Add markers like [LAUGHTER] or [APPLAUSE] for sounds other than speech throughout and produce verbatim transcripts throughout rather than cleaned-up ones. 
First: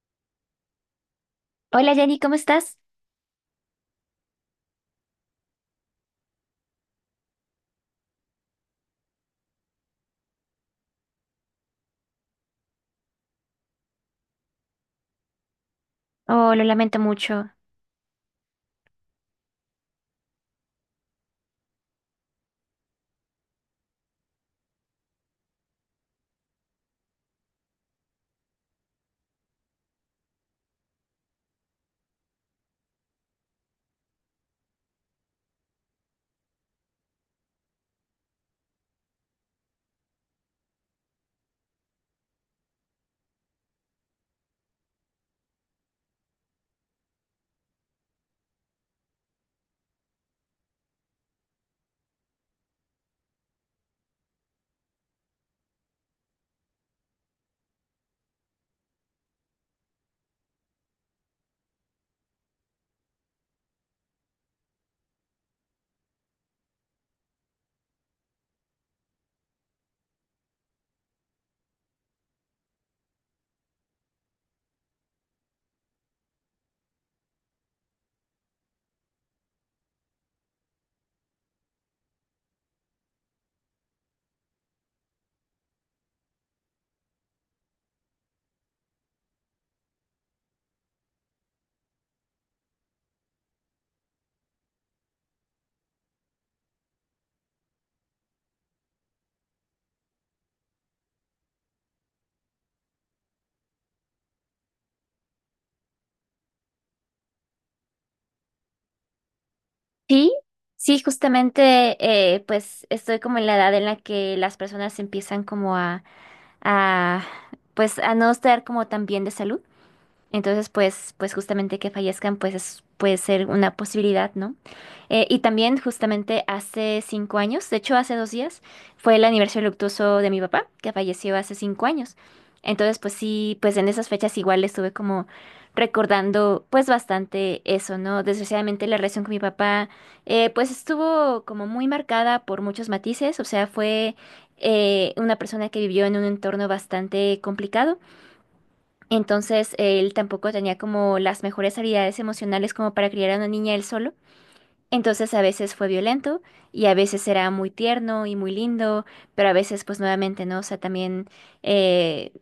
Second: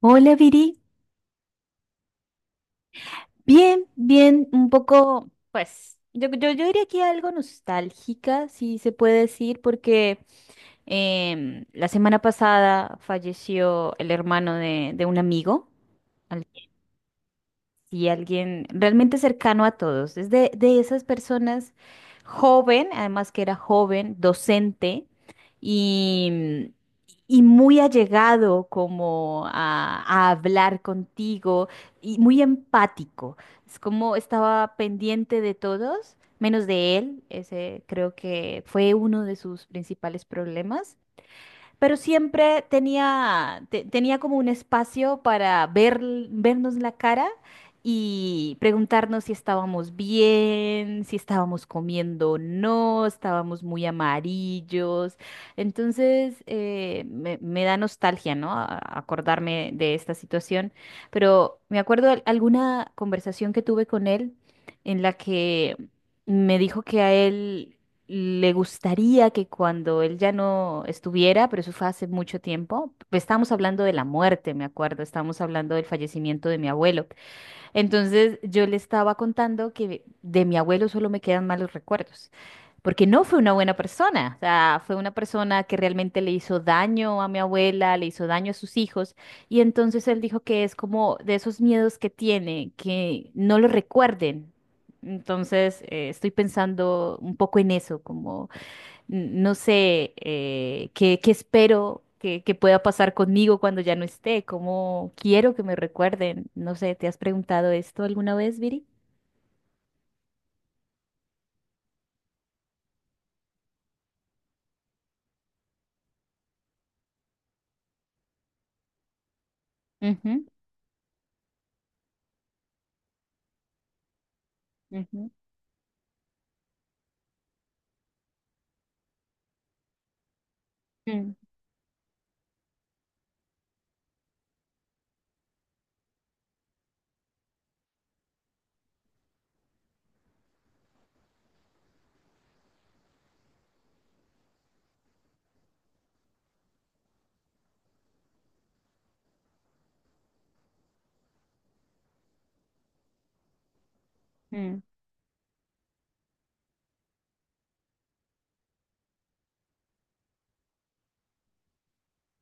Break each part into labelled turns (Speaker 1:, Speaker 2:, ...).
Speaker 1: Hola Viri,
Speaker 2: Hola Jenny, ¿cómo estás?
Speaker 1: bien, bien, un poco, pues, yo, yo, yo diría que algo nostálgica, si se puede decir, porque em, la semana pasada falleció el hermano de, de un amigo,
Speaker 2: Oh, lo lamento mucho.
Speaker 1: y alguien realmente cercano a todos. Es de, de esas personas joven, además que era joven, docente y, y muy allegado como a, a hablar contigo y muy empático. Es como estaba pendiente de todos, menos de él. Ese creo que fue uno de sus principales problemas, pero siempre tenía, te- tenía como un espacio para ver, vernos la cara y preguntarnos si estábamos bien, si estábamos comiendo o no, estábamos muy amarillos. Entonces, eh, me, me da nostalgia, ¿no? A- acordarme de esta situación, pero me acuerdo de alguna conversación que tuve con él en la que me dijo que a él le gustaría que cuando él ya no estuviera, pero eso fue hace mucho tiempo, pues estábamos hablando de la muerte, me acuerdo, estábamos hablando del fallecimiento de mi abuelo. Entonces yo le estaba contando que de mi abuelo solo me quedan malos recuerdos, porque no fue una buena persona, o sea, fue una persona que realmente le hizo daño a mi abuela, le hizo daño a sus hijos, y entonces él dijo que es como de esos miedos que tiene, que no lo recuerden. Entonces eh, estoy pensando un poco en eso, como no sé, eh, qué, qué espero que, que pueda pasar conmigo cuando ya no esté, cómo quiero que me recuerden. No sé, ¿te has preguntado esto alguna vez, Viri?
Speaker 2: Sí, sí, justamente eh, pues estoy como en la edad en la que las personas empiezan como a, a pues a no estar como tan bien de salud.
Speaker 1: Ujú,
Speaker 2: Entonces, pues, pues justamente que fallezcan, pues es- puede ser una posibilidad, ¿no? Eh,
Speaker 1: ujú,
Speaker 2: y también justamente hace cinco años, de hecho hace dos días, fue el aniversario luctuoso de mi papá, que
Speaker 1: mm,
Speaker 2: falleció hace cinco años. Entonces, pues sí, pues en esas fechas igual estuve como recordando pues bastante eso, ¿no? Desgraciadamente la relación con mi papá, eh, pues estuvo como muy marcada por muchos matices, o sea, fue eh, una persona que vivió en un entorno bastante complicado. Entonces, él tampoco tenía como las mejores habilidades emocionales como para criar a una niña él solo.
Speaker 1: mm,
Speaker 2: Entonces, a veces fue violento y a veces era muy tierno y muy lindo, pero a veces, pues nuevamente, ¿no? O sea, también, eh,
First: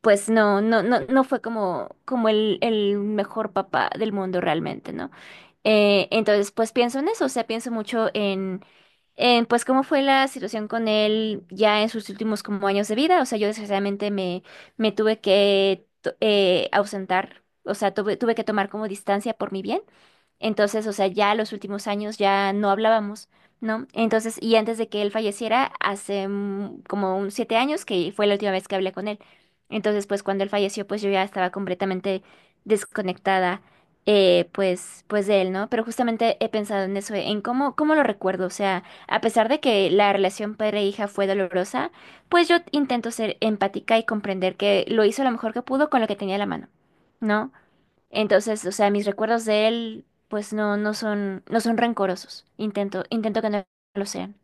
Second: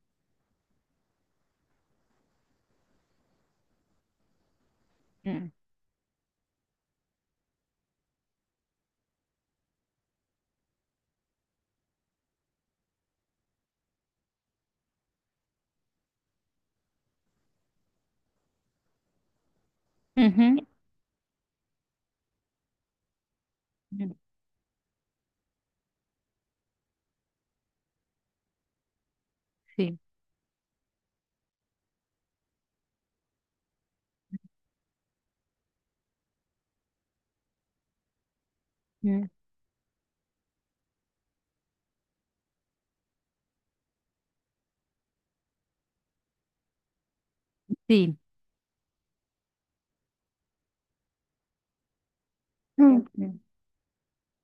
Speaker 2: pues no, no, no, no fue como, como el, el mejor papá del mundo realmente, ¿no?
Speaker 1: mm,
Speaker 2: Eh, entonces, pues pienso en eso, o sea, pienso mucho eh, pues cómo fue la situación con él ya en sus últimos como años de vida. O sea, yo desgraciadamente me, me tuve que to- eh, ausentar, o sea, tuve, tuve que tomar como distancia por mi bien.
Speaker 1: ujú,
Speaker 2: Entonces, o sea, ya los últimos años ya no hablábamos, ¿no?
Speaker 1: mm,
Speaker 2: Entonces, y antes de que él falleciera, hace mm, como un siete años que fue la última vez que hablé con él.
Speaker 1: sí.
Speaker 2: Entonces, pues cuando él falleció, pues yo ya estaba completamente desconectada, eh, pues, pues de él, ¿no? Pero justamente he pensado en eso, en cómo, cómo lo recuerdo. O sea, a
Speaker 1: Mm,
Speaker 2: pesar de que la relación padre-hija fue dolorosa, pues yo intento ser empática y comprender que lo hizo lo mejor que pudo con lo que tenía a la mano, ¿no?
Speaker 1: sí.
Speaker 2: Entonces, o sea, mis recuerdos de él, pues no, no son, no son rencorosos. Intento,
Speaker 1: Mm,
Speaker 2: intento que no lo sean.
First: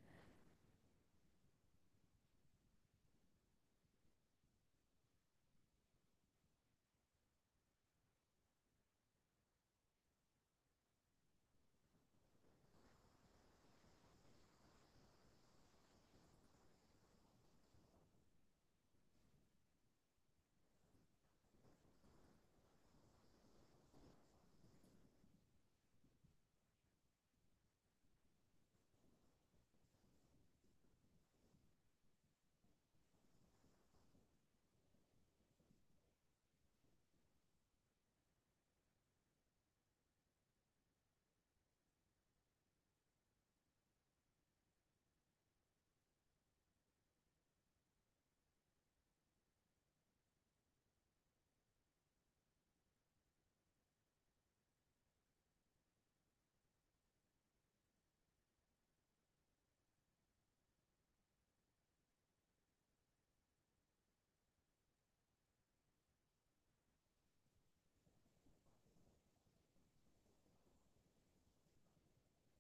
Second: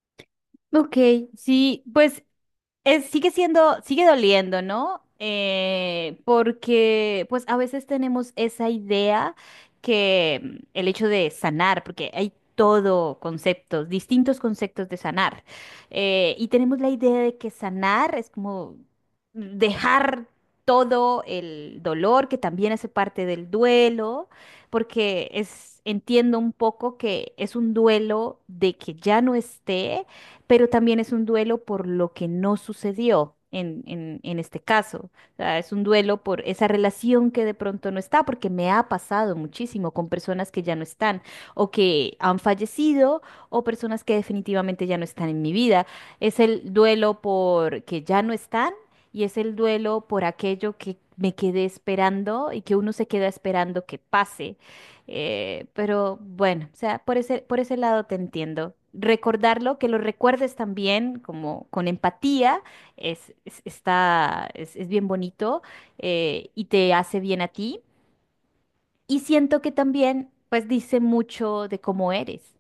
Speaker 1: ok, sí, pues eh, sigue siendo, sigue doliendo, ¿no? Eh, porque pues a veces tenemos esa idea que mm, el hecho de sanar, porque hay todo conceptos, distintos conceptos de sanar, eh, y tenemos la idea de que sanar es como dejar todo el dolor, que también hace parte del duelo, porque es, entiendo un poco que es un duelo de que ya no esté, pero también es un duelo por lo que no sucedió en, en, en este caso. O sea, es un duelo por esa relación que de pronto no está, porque me ha pasado muchísimo con personas que ya no están, o que han fallecido, o personas que definitivamente ya no están en mi vida. Es el duelo por que ya no están y es el duelo por aquello que me quedé esperando y que uno se queda esperando que pase. Eh, pero bueno, o sea, por ese, por ese lado te entiendo. Recordarlo, que lo recuerdes también como con empatía, es, es- está, es, es bien bonito, eh, y te hace bien a ti. Y siento que también, pues, dice mucho de cómo eres.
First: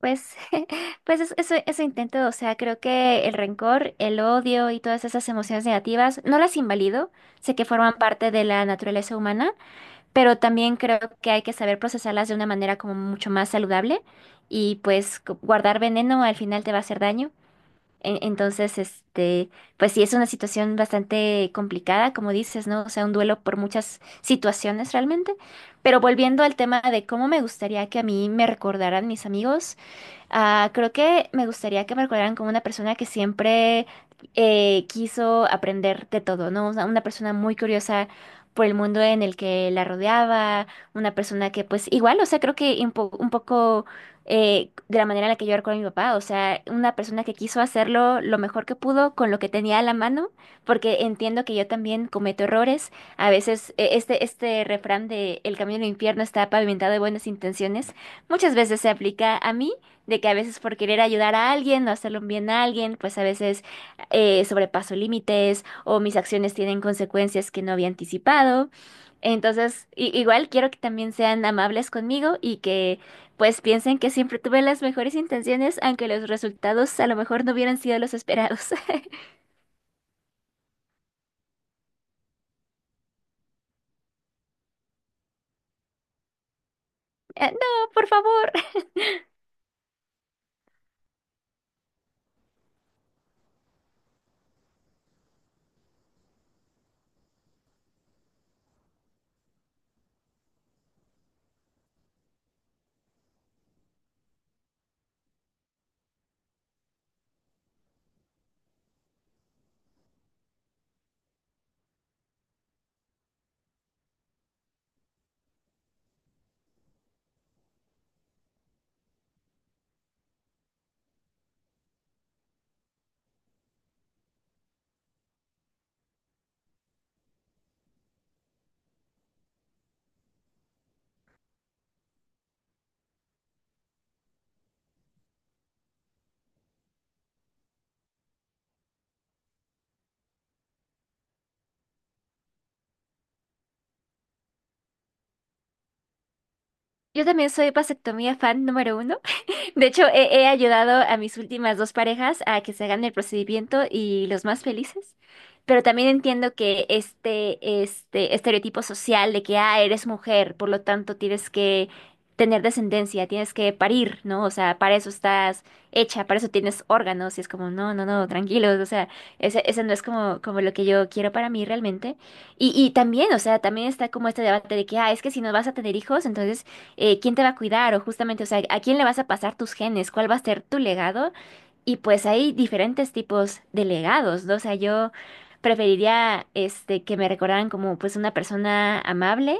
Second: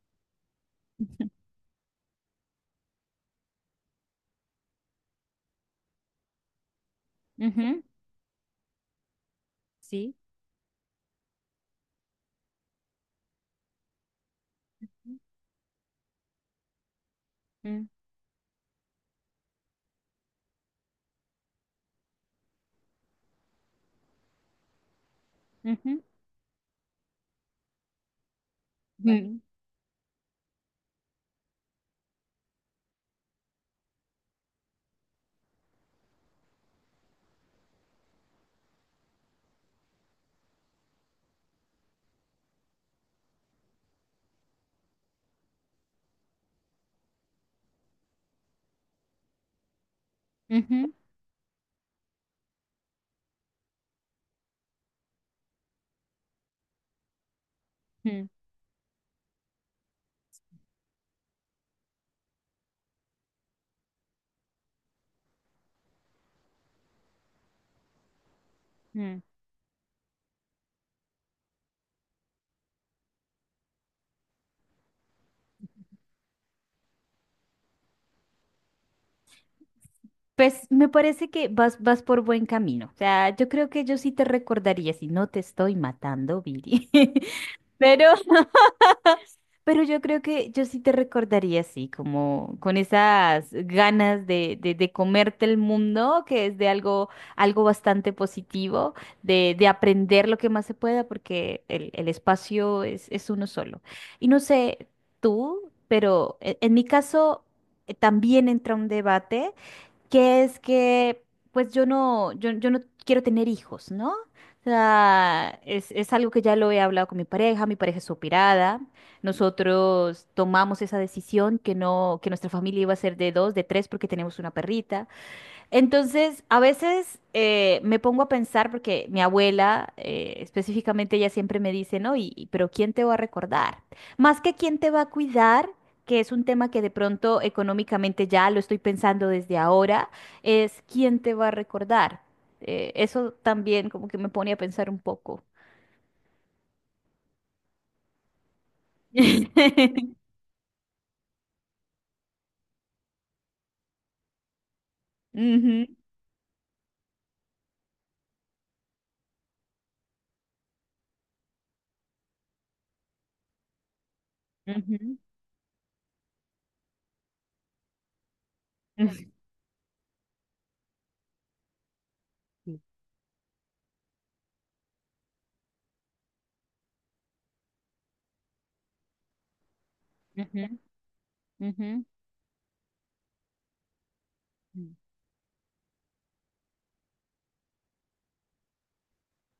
Speaker 2: Pues, [LAUGHS] pues es- eso, eso intento, o sea, creo que el rencor, el odio y todas esas emociones negativas, no las invalido, sé que
Speaker 1: Ujú,
Speaker 2: forman parte de la naturaleza humana,
Speaker 1: sí.
Speaker 2: pero también creo que hay que saber procesarlas de una manera como mucho más saludable y pues gu- guardar veneno al final te va a hacer daño.
Speaker 1: Mm,
Speaker 2: En- Entonces, este, pues sí, es una situación bastante complicada, como dices, ¿no? O sea, un duelo por muchas situaciones realmente.
Speaker 1: ujú,
Speaker 2: Pero volviendo al tema de cómo me gustaría que a mí me recordaran mis
Speaker 1: mm,
Speaker 2: amigos. Ah, creo que me gustaría que me recordaran como una persona que siempre eh, quiso aprender de todo, ¿no? O sea, una persona muy curiosa por el mundo en el que la rodeaba, una persona que pues igual, o sea, creo que un, po- un poco eh, de la manera en la que yo recuerdo a mi papá, o sea, una persona que quiso hacerlo lo mejor que pudo con lo que tenía a la mano,
Speaker 1: ujú,
Speaker 2: porque entiendo que yo también cometo errores. A veces eh, este, este refrán de el camino al infierno está pavimentado de buenas intenciones,
Speaker 1: mm,
Speaker 2: muchas veces se aplica a mí de que a veces por querer ayudar a alguien o hacerle un bien a alguien, pues a veces eh, sobrepaso límites o mis acciones tienen consecuencias que no había anticipado.
Speaker 1: mm.
Speaker 2: Entonces, i- igual quiero que también sean amables conmigo y que pues piensen que siempre tuve las mejores intenciones, aunque los resultados a lo mejor no hubieran sido los esperados. [LAUGHS]
Speaker 1: Pues me parece que vas, vas por buen camino. O sea, yo creo que yo sí te recordaría si no te estoy matando, Viri. [LAUGHS]
Speaker 2: Ah, no,
Speaker 1: Pero
Speaker 2: por favor.
Speaker 1: Pero yo creo que yo sí te recordaría así, como con esas ganas de, de, de comerte el mundo, que es de algo, algo bastante positivo, de, de aprender lo que más se pueda, porque el, el espacio es, es uno solo. Y no sé tú, pero e- en mi caso eh, también entra un debate que es que pues yo no, yo, yo no quiero tener hijos, ¿no? O sea, es, es algo que ya lo he hablado con mi pareja, mi pareja es operada, nosotros tomamos esa decisión que no, que nuestra familia iba a ser de dos, de tres, porque tenemos una perrita. Entonces, a veces eh, me pongo a pensar, porque mi abuela, eh, específicamente, ella siempre me dice, ¿no? Y, y- pero ¿quién te va a recordar? Más que quién te va a cuidar, que es un tema que de pronto económicamente ya lo estoy pensando desde ahora, es quién te va a recordar. Eh, eso también como que me pone a pensar un poco.
Speaker 2: Yo también soy vasectomía fan número uno. De hecho,
Speaker 1: [LAUGHS]
Speaker 2: he, he ayudado a mis últimas dos parejas a que se hagan el procedimiento y los más felices. Pero
Speaker 1: Ujú,
Speaker 2: también entiendo que este, este estereotipo social de que, ah, eres mujer, por lo tanto tienes que tener descendencia, tienes que parir, ¿no? O sea, para eso
Speaker 1: ujú,
Speaker 2: estás hecha, para eso tienes órganos. Y es como, no, no, no, tranquilos. O sea,
Speaker 1: ujú,
Speaker 2: ese, ese no es como, como lo que yo quiero para mí realmente. Y, y también, o sea, también está como este debate de que, ah, es que si no vas a tener hijos, entonces eh, quién te va a cuidar o justamente, o sea, a quién le vas a pasar tus genes, cuál va a ser tu legado. Y
Speaker 1: ujú,
Speaker 2: pues hay diferentes tipos de legados, ¿no? O sea, yo preferiría este, que me recordaran como pues una persona amable,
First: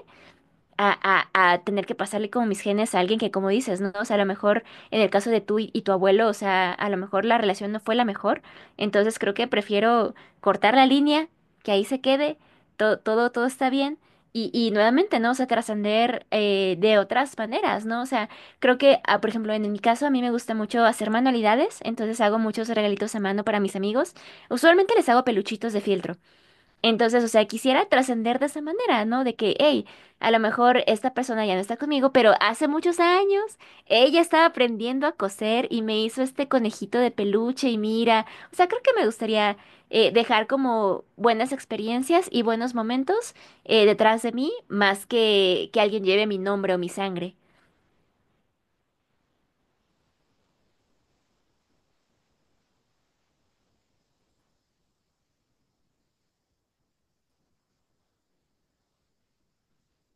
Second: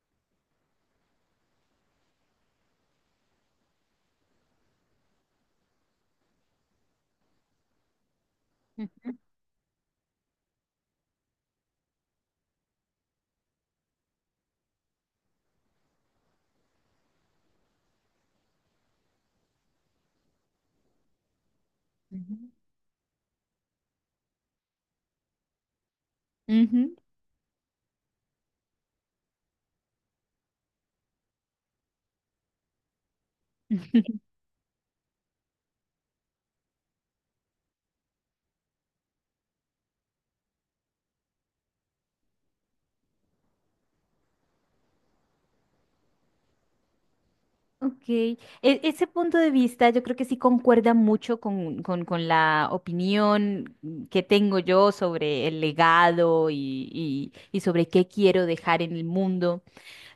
Speaker 2: a, a, a tener que pasarle como mis genes a alguien que, como dices, ¿no? O sea, a lo mejor en el caso de tú y, y tu abuelo, o sea, a lo mejor la relación no fue la mejor.
Speaker 1: ujú, ujú,
Speaker 2: Entonces creo que prefiero cortar la línea, que ahí se quede, todo, todo, todo está bien. Y, y nuevamente, ¿no? O sea, trascender eh, de otras maneras, ¿no? O sea, creo que, ah, por ejemplo, en mi caso, a mí me gusta mucho hacer manualidades, entonces hago muchos regalitos a mano para mis amigos. Usualmente les hago peluchitos de fieltro.
Speaker 1: ujú,
Speaker 2: Entonces, o sea, quisiera trascender de esa manera, ¿no? De que, hey, a lo mejor esta persona ya no está conmigo, pero hace muchos años
Speaker 1: ujú.
Speaker 2: ella estaba aprendiendo a coser y me hizo este conejito de peluche y mira, o sea, creo que me gustaría eh, dejar como buenas experiencias y buenos momentos eh, detrás de mí, más que que alguien lleve mi nombre o mi sangre.
Speaker 1: Ok, E- ese punto de vista yo creo que sí concuerda mucho con, con- con la opinión que tengo yo sobre el legado y, y- y sobre qué quiero dejar en el mundo.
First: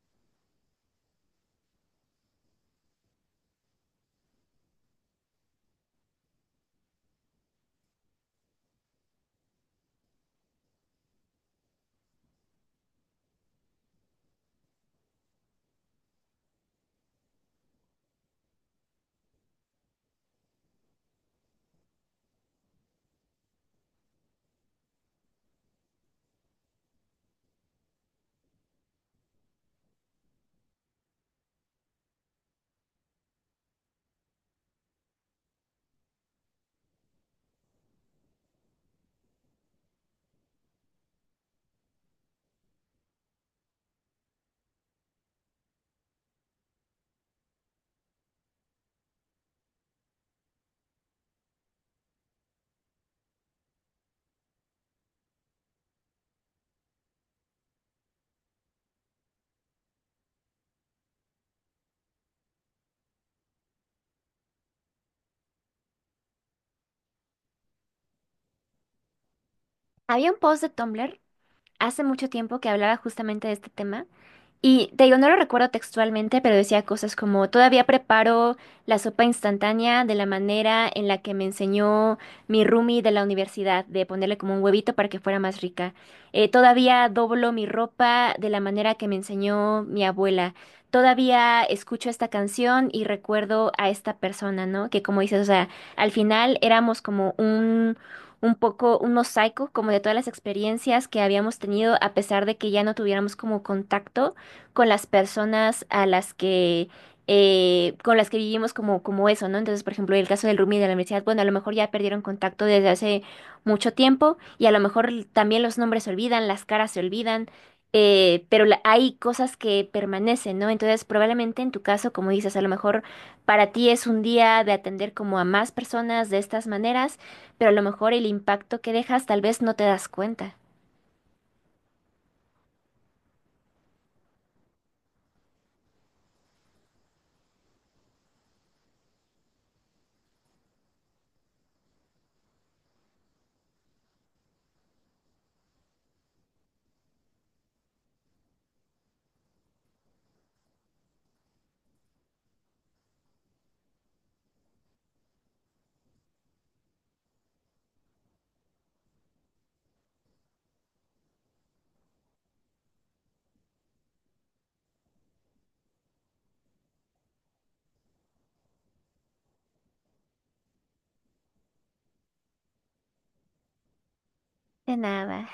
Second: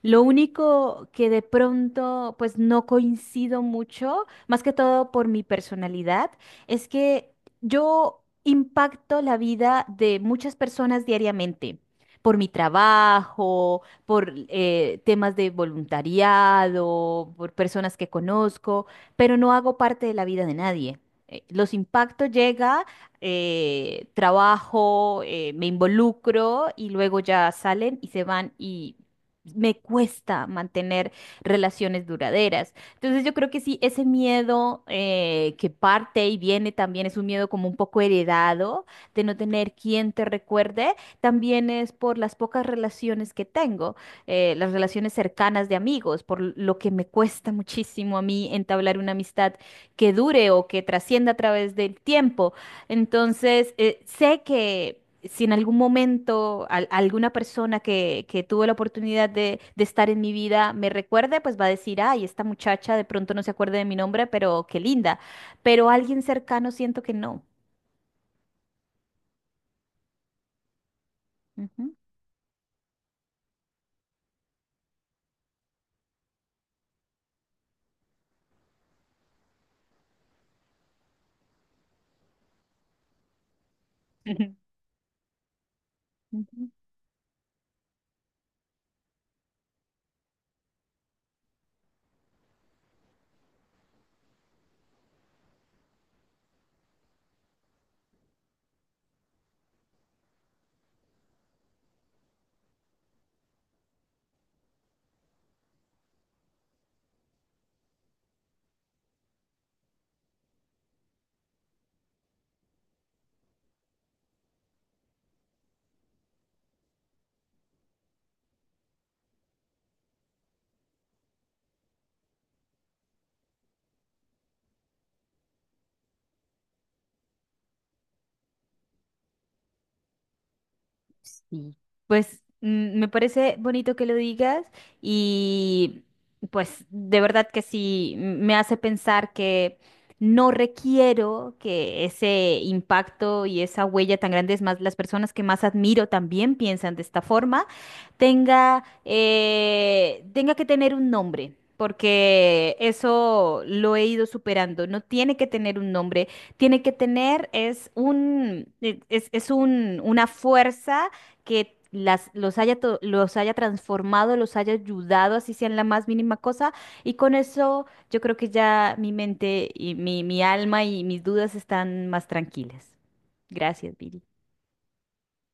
Speaker 1: Lo único que de pronto, pues no coincido mucho, más que todo por mi personalidad, es que yo impacto la vida de muchas personas diariamente, por mi trabajo, por eh, temas de voluntariado, por personas que conozco, pero no hago parte de la vida de nadie. Eh, Los impactos llega, eh, trabajo, eh, me involucro y luego ya salen y se van y me cuesta mantener relaciones duraderas. Entonces yo creo que sí, ese miedo eh, que parte y viene también es un miedo como un poco heredado de no tener quien te recuerde, también es por las pocas relaciones que tengo, eh, las relaciones cercanas de amigos, por lo que me cuesta muchísimo a mí entablar una amistad que dure o que trascienda a través del tiempo. Entonces, eh, sé que si en algún momento al- alguna persona que, que tuvo la oportunidad de, de estar en mi vida me recuerde, pues va a decir, ay, esta muchacha de pronto no se acuerda de mi nombre, pero qué linda. Pero alguien cercano siento que no.
Speaker 2: Había un post de Tumblr
Speaker 1: Ujú,
Speaker 2: hace mucho tiempo que hablaba justamente de este tema. Y te digo, no lo recuerdo textualmente, pero decía cosas como, todavía preparo la sopa instantánea de la manera en la que me enseñó mi roomie de la universidad, de ponerle como un
Speaker 1: [LAUGHS]
Speaker 2: huevito para que fuera más rica. Eh,
Speaker 1: ujú.
Speaker 2: todavía doblo mi ropa de la manera que me enseñó mi abuela. Todavía escucho esta canción y recuerdo a esta persona, ¿no? Que como dices, o sea, al final éramos como un... un poco un mosaico como de todas las experiencias que habíamos tenido a pesar de que ya no tuviéramos como contacto con las personas a las que eh, con las que vivimos como, como eso, ¿no? Entonces, por ejemplo, el caso del Rumi de la universidad, bueno, a lo mejor ya perdieron contacto desde hace mucho tiempo y a lo mejor también los nombres se olvidan, las caras se olvidan, eh, pero la- hay cosas que permanecen, ¿no? Entonces, probablemente en tu caso, como dices, a lo mejor para ti es un día de atender como a más personas de estas maneras, pero a lo mejor el impacto que dejas tal vez no te das cuenta.
Speaker 1: Sí, pues mm, me parece bonito que lo digas y pues de verdad que sí, m- me hace pensar que no requiero que ese impacto y esa huella tan grande, es más, las personas que más admiro también piensan de esta forma, tenga, eh, tenga que tener un nombre. Porque eso lo he ido superando. No tiene que tener un nombre. Tiene que tener es un, e, es, es un, una fuerza que las, los haya, to- los haya transformado, los haya ayudado, así sea en la más mínima cosa. Y con eso yo creo que ya mi mente y mi, mi alma y mis dudas están más tranquilas. Gracias, Viri.
Speaker 2: De nada.